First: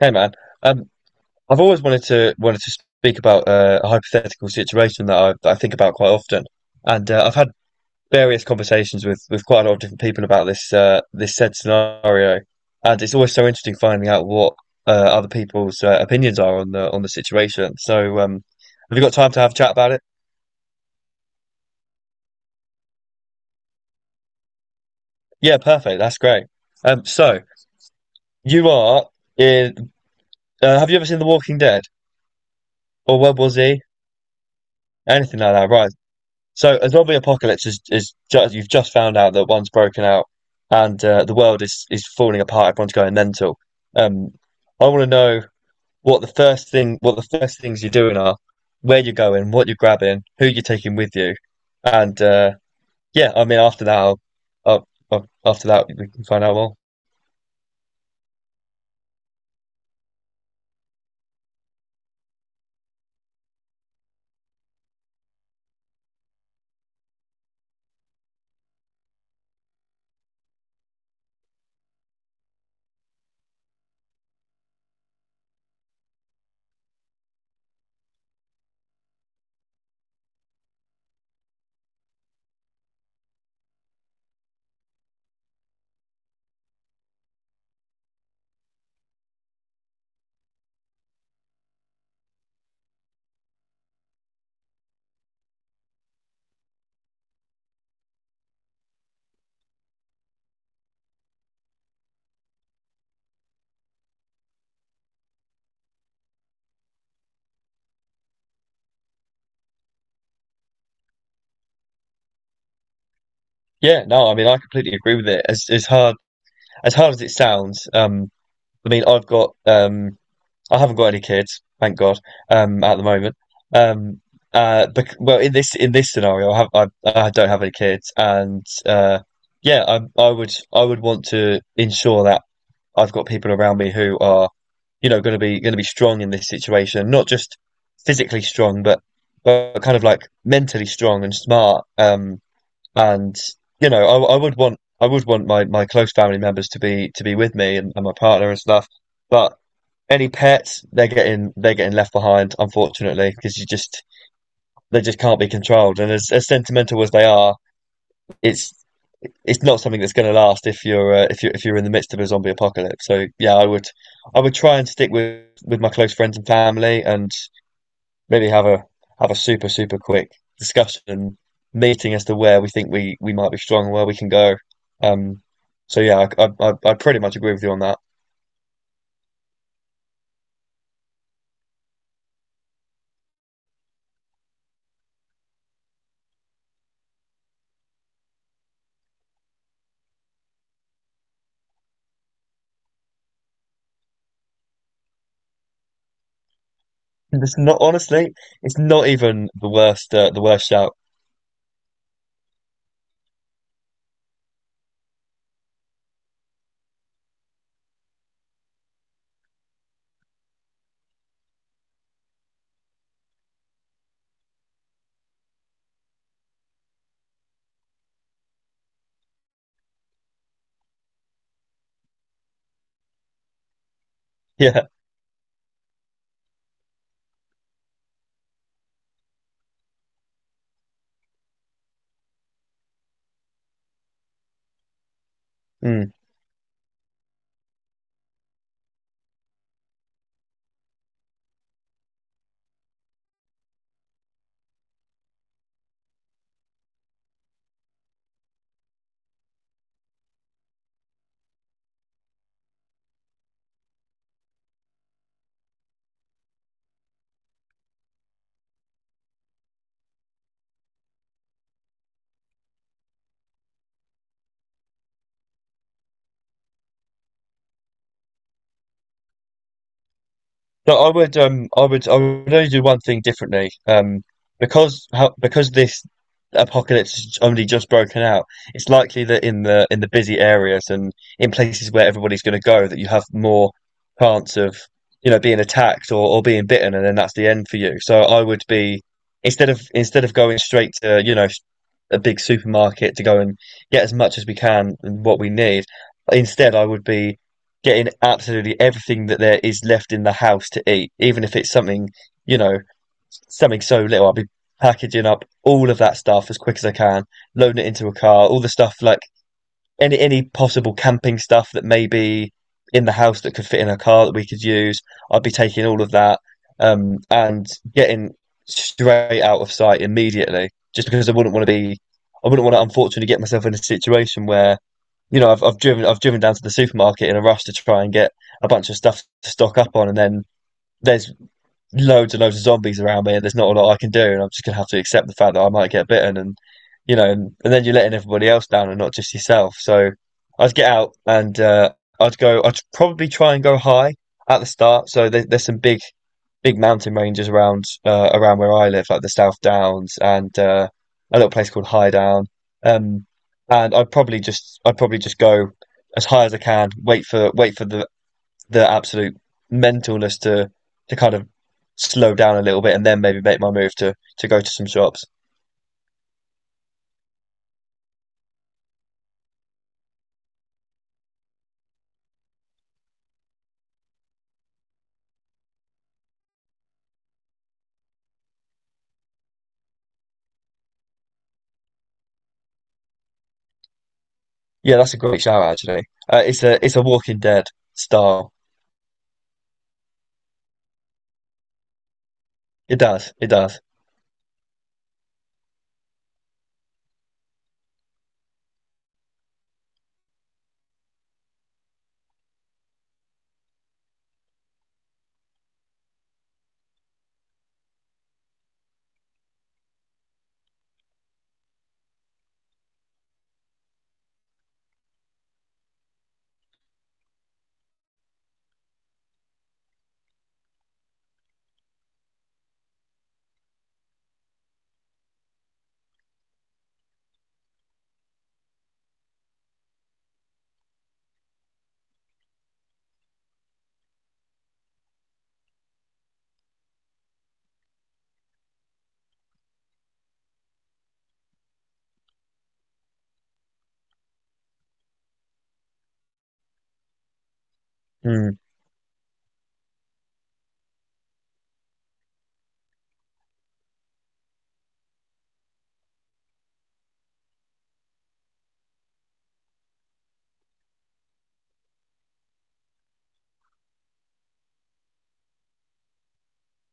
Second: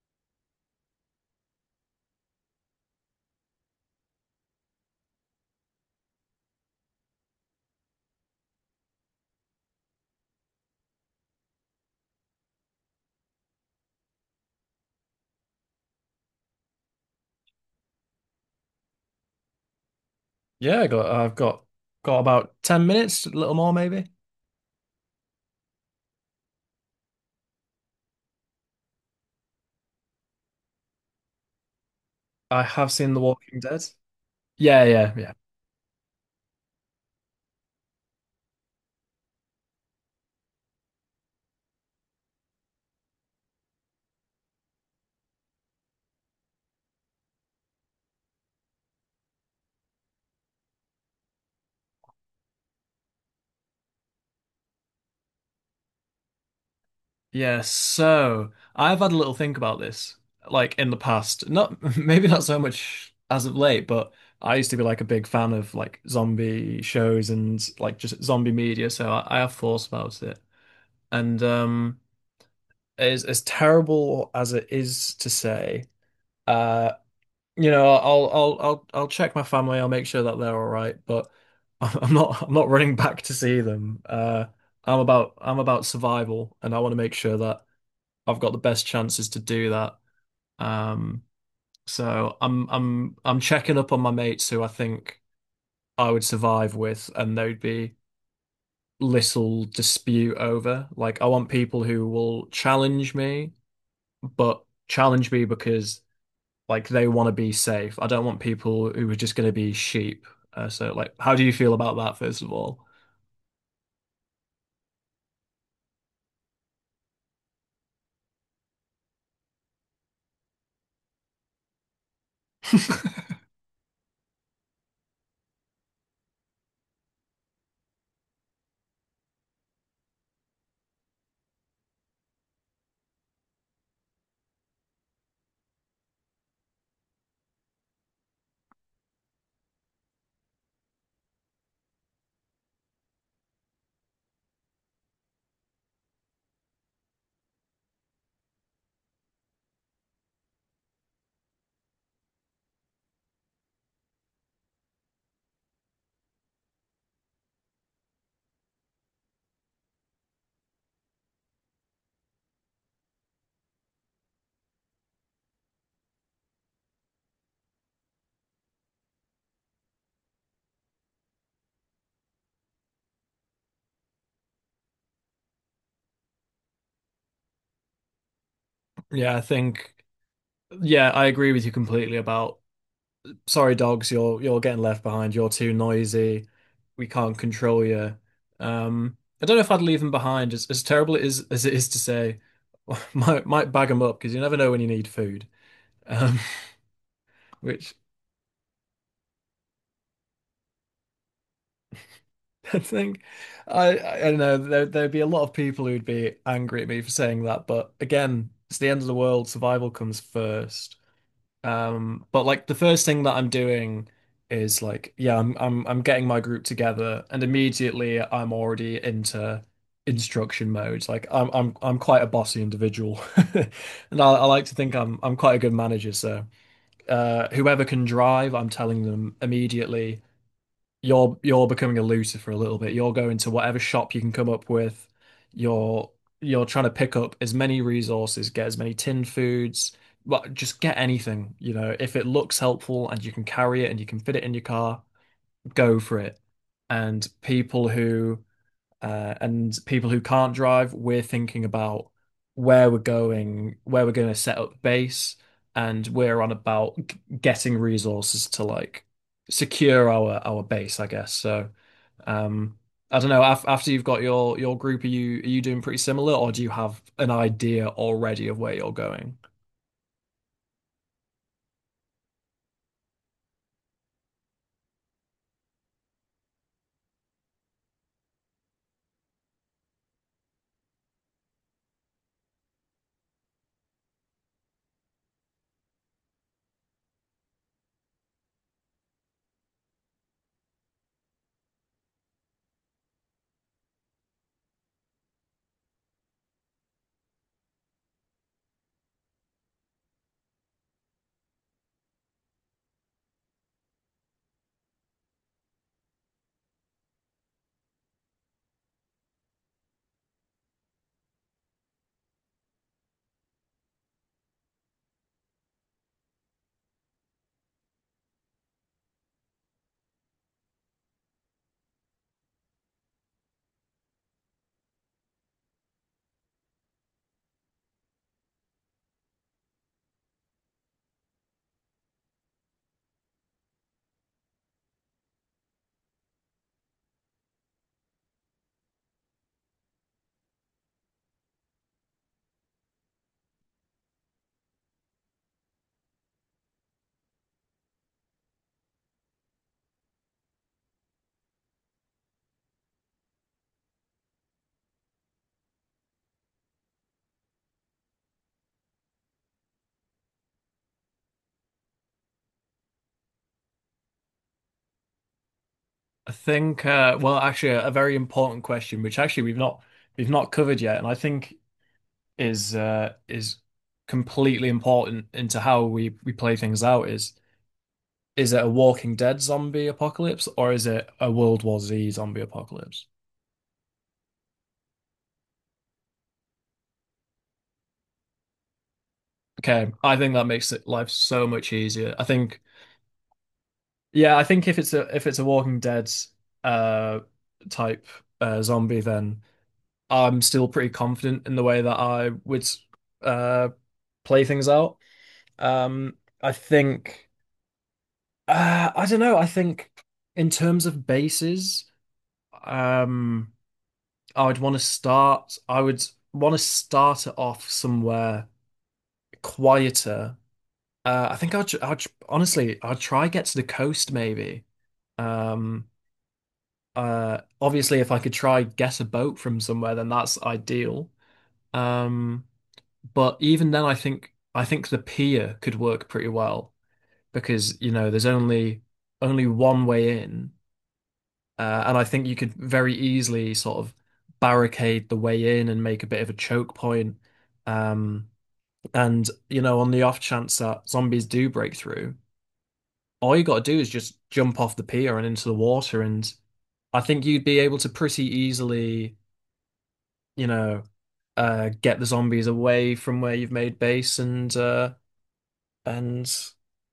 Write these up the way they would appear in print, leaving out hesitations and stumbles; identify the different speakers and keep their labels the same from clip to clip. Speaker 1: Hey man, um, I've always wanted to speak about a hypothetical situation that that I think about quite often, and I've had various conversations with quite a lot of different people about this said scenario, and it's always so interesting finding out what other people's opinions are on the situation. So, have you got time to have a chat about it?
Speaker 2: Yeah, I got I've got about 10 minutes, a little more maybe.
Speaker 1: Yeah, perfect. That's great. So you are in. Have you ever seen The Walking Dead
Speaker 2: I have seen The
Speaker 1: or World War
Speaker 2: Walking Dead.
Speaker 1: Z?
Speaker 2: Yeah, yeah, yeah.
Speaker 1: Anything like that, right? So a zombie apocalypse is just you've just found out that one's broken out and the world is falling apart. Everyone's going mental. Um, I want to know what the first thing what the first things you're doing are, where you're going, what you're grabbing, who you're taking with you, and yeah, I mean after that, after that we can find out more.
Speaker 2: Yeah, so I've had a little think about this, like in the past. Not maybe not so much as of late, but I used to be like a big fan of like zombie shows and like just zombie media, so I have thoughts about it. And As terrible as it is to say, uh you know, I'll check my family. I'll make sure that they're all right, but I'm not running back to see them. I'm about survival, and I want to make sure that I've got the best chances to do that. Um, so I'm checking up on my mates who I think I would survive with, and there'd be little dispute over. Like I want people who will challenge me, but challenge me because. Like they want to be safe. I don't want people who are just going to be sheep. So, like, how do you feel about that, first of all?
Speaker 1: Yeah, no, I mean I completely agree with it. As hard as it sounds, I mean I've got I haven't got any kids, thank God, at the moment. Um, bec well, in this scenario, I don't have any kids, and yeah, I would want to ensure that I've got people around me who are you know going to be strong in this situation, not just physically strong, but kind of like mentally strong and smart. And you know, I would want my close family members to be with me and my partner and stuff, but. Any pets, they're getting left behind, unfortunately, because you just they just can't be controlled. And as sentimental as they are, it's it's not something that's going to last if you're if you are if you're in the midst of a zombie apocalypse. So yeah, I would try and stick with my close friends and family, and maybe have a super super quick discussion meeting as to where we think we might be strong and where we can go. Um, so yeah, I pretty much agree with you on that.
Speaker 2: Yeah, I think, yeah, I agree with you completely about sorry, dogs, you're getting left behind. You're too noisy. We can't control you. Um, I don't know if I'd leave them behind. As terrible it is as it is to say, might bag them up because you never know when you need food. Um,
Speaker 1: It's not
Speaker 2: which
Speaker 1: honestly, it's not even the worst shout.
Speaker 2: I think I don't know there'd be a lot of people who'd be angry at me for saying that, but again, it's the end of the world. Survival comes first. But like the first thing that I'm doing is like, yeah, I'm getting my group together, and immediately I'm already into instruction mode. Like I'm quite a bossy individual, and I like to
Speaker 1: Yeah.
Speaker 2: think I'm quite a good manager. So whoever can drive, I'm telling them immediately you're becoming a looter for a little bit. You're going to whatever shop you can come up with. You're
Speaker 1: Mm.
Speaker 2: you're trying to pick up as many resources, get as many tin foods, but just get anything, you know. If it looks helpful and you can carry it and you can fit it in your car, go for it. And people who and people who can't drive, we're thinking about where we're going to set up base, and we're on about getting resources to like secure our base, I guess. So, um, I don't know. Af After you've got your group, are you doing pretty similar, or do you have an idea already of where you're going?
Speaker 1: No, I would I would only do one thing differently. Because how because this apocalypse has only just broken out, it's likely that in the busy areas and in places where everybody's gonna go that you have more chance of, you know, being attacked or being bitten and then that's the end for you. So I would be instead of going straight to, you know, a big supermarket to go and get as much as we can and what we need. Instead, I would be getting absolutely everything that there is left in the house to eat, even if it's something, you know, something so little. I'd be packaging up all of that stuff as quick as I can, loading it into a car, all the stuff like any possible camping stuff that may be in the house that could fit in a car that we could use. I'd be taking all of that and getting straight out of sight immediately, just because I wouldn't want to be, I wouldn't want to unfortunately get myself in a situation where you know I've driven down to the supermarket in a rush to try and get a bunch of stuff to stock up on, and then there's loads and loads of zombies around me and there's not a lot I can do and I'm just gonna have to accept the fact that I might get bitten and you know and then you're letting everybody else down and not just yourself. So I'd get out and I'd probably try and go high at the start. So there's some big big mountain ranges around around where I live, like the South Downs and a little place called High Down. Um, and I'd probably just go as high as I can, wait for the absolute mentalness to kind of slow down a little bit and then maybe make my move to go to some shops.
Speaker 2: I think, well, actually, a very important question, which actually we've not covered yet, and I think is completely important into how we play things out is it a Walking Dead zombie apocalypse or is it a World War Z zombie apocalypse?
Speaker 1: Yeah, that's a great shout actually. It's a Walking Dead style.
Speaker 2: Okay, I think that makes it life so much easier. I think
Speaker 1: It does. It does.
Speaker 2: yeah, I think if it's a Walking Dead uh type zombie then I'm still pretty confident in the way that I would uh play things out. Um I think I don't know, I think in terms of bases. Um, I would want to start. I would want to start it off somewhere quieter. I think I'd honestly, I'd try get to the coast maybe. Um, obviously, if I could try get a boat from somewhere, then that's ideal. Um, but even then, I think the pier could work pretty well because you know there's only one way in. And I think you could very easily sort of barricade the way in and make a bit of a choke point. Um,
Speaker 1: Mm.
Speaker 2: and, you know, on the off chance that zombies do break through, all you got to do is just jump off the pier and into the water. And I think you'd be able to pretty easily, you know, get the zombies away from where you've made base and and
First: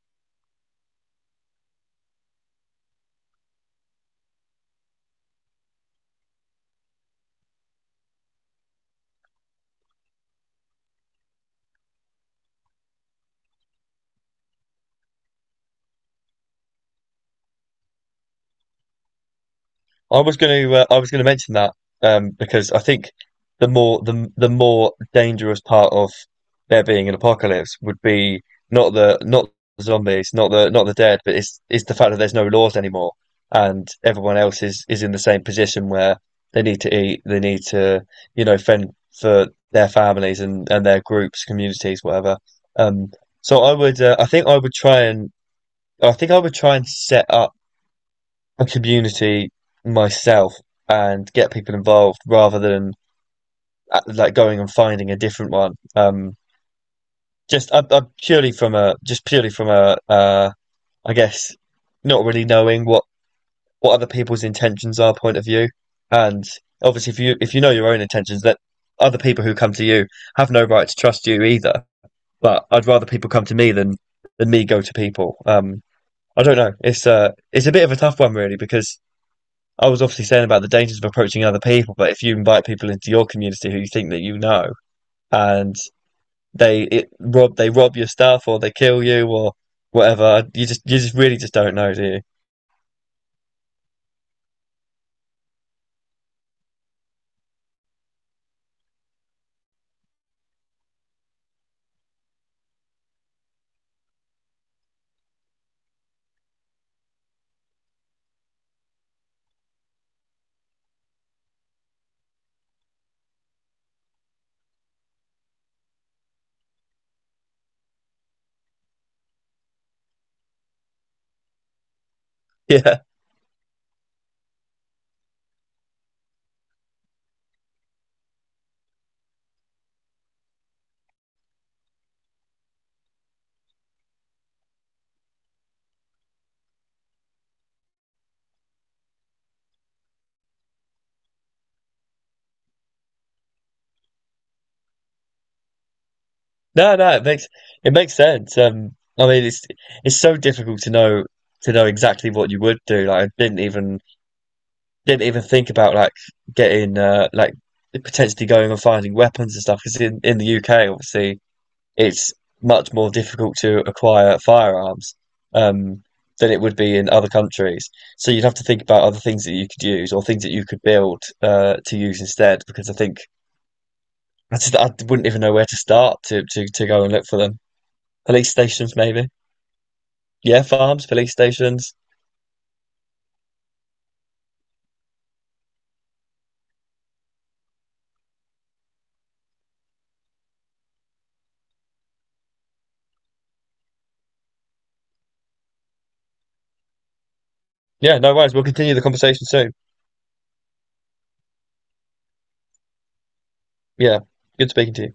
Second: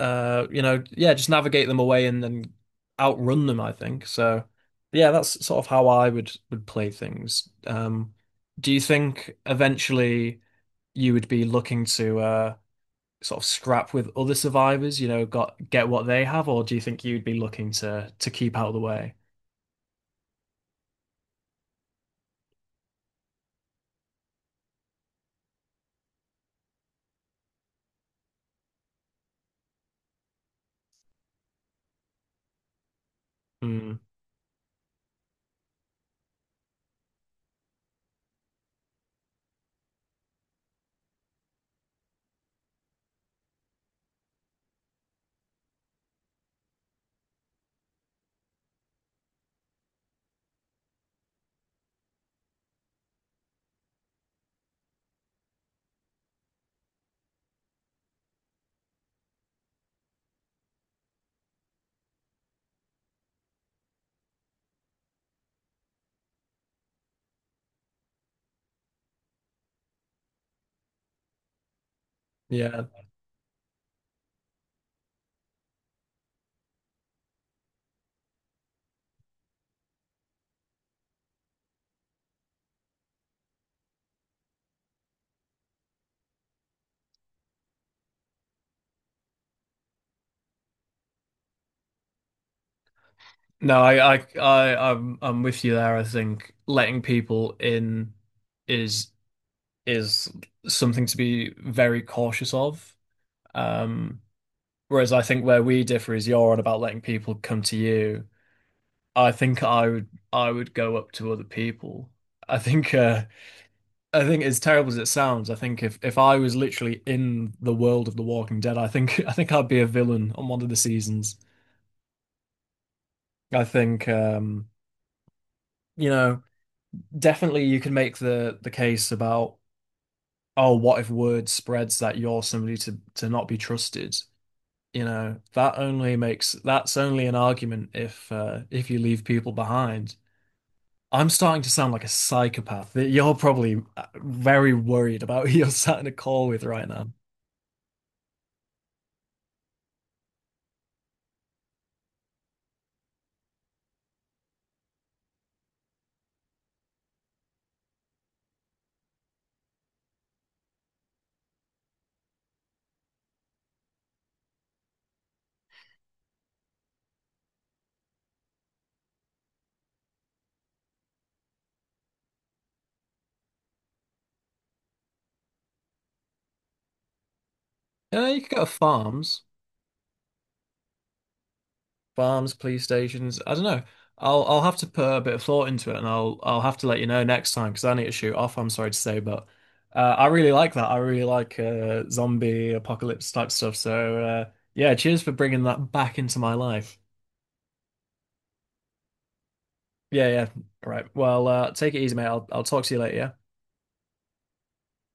Speaker 2: you know, yeah, just navigate them away and then outrun them, I think. So yeah, that's sort of how I would play things. Do you think eventually you would be looking to sort of scrap with other survivors, you know, got get what they have, or do you think you'd be looking to keep out of the way?
Speaker 1: I was going to I was going to mention that because I think the more the more dangerous part of there being an apocalypse would be not the not the zombies, not the not the dead, but it's the fact that there's no laws anymore and
Speaker 2: Mm,
Speaker 1: everyone else is in the same position where they need to eat, they need to you know fend for their families and their groups, communities, whatever. Um, so I would I think I would try and set up a community myself and get people involved rather than like going and finding a different one. Just I purely from a I guess not really knowing what other people's intentions are point of view, and obviously if you know your own intentions, that other people who come to you have no right to trust you either. But
Speaker 2: yeah.
Speaker 1: I'd rather people come to me than me go to people. I don't know. It's a bit of a tough one really because I was obviously saying about the dangers of approaching other people, but if you invite people into your community who you think that you know, and they rob your stuff or they kill you or whatever, you just really just don't know, do you?
Speaker 2: No, I'm with you there. I think letting people in is is something to be very cautious of. Um, Whereas I think where we differ is you're on about letting people come to you. I think I would go up to other people. I think uh, I think as terrible as it sounds, I think if I was literally in the world of The Walking Dead, I think I think I'd be a villain on one of the seasons.
Speaker 1: Yeah.
Speaker 2: I think you know definitely you can make the case about oh what if word spreads that you're somebody to not be trusted you know, that only makes that's only an argument if you leave people behind. I'm starting to sound like a psychopath that you're probably very worried about who you're sat in a call with right
Speaker 1: No,
Speaker 2: now.
Speaker 1: no, it makes sense. I mean, it's so difficult to know exactly what you would do. Like, I didn't even think about like getting like potentially going and finding weapons and stuff because in the UK, obviously it's much more difficult to acquire firearms um, than it would be in other countries. So you'd have to think about other things that you could use or things that you could build to use instead, because I think I just I wouldn't even know where to start to go and look for them.
Speaker 2: You know, you
Speaker 1: Police
Speaker 2: could go to
Speaker 1: stations, maybe.
Speaker 2: farms,
Speaker 1: Yeah, farms, police stations.
Speaker 2: farms, police stations. I don't know. I'll have to put a bit of thought into it, and I'll have to let you know next time because I need to shoot off. I'm sorry to say, but I really like that. I really like zombie apocalypse type stuff. So yeah, cheers for bringing that back into my life.
Speaker 1: Yeah, no worries. We'll continue the conversation soon.
Speaker 2: Yeah, yeah. All right. Well, take it easy, mate. I'll talk to you later, yeah?
Speaker 1: Yeah, good speaking to you.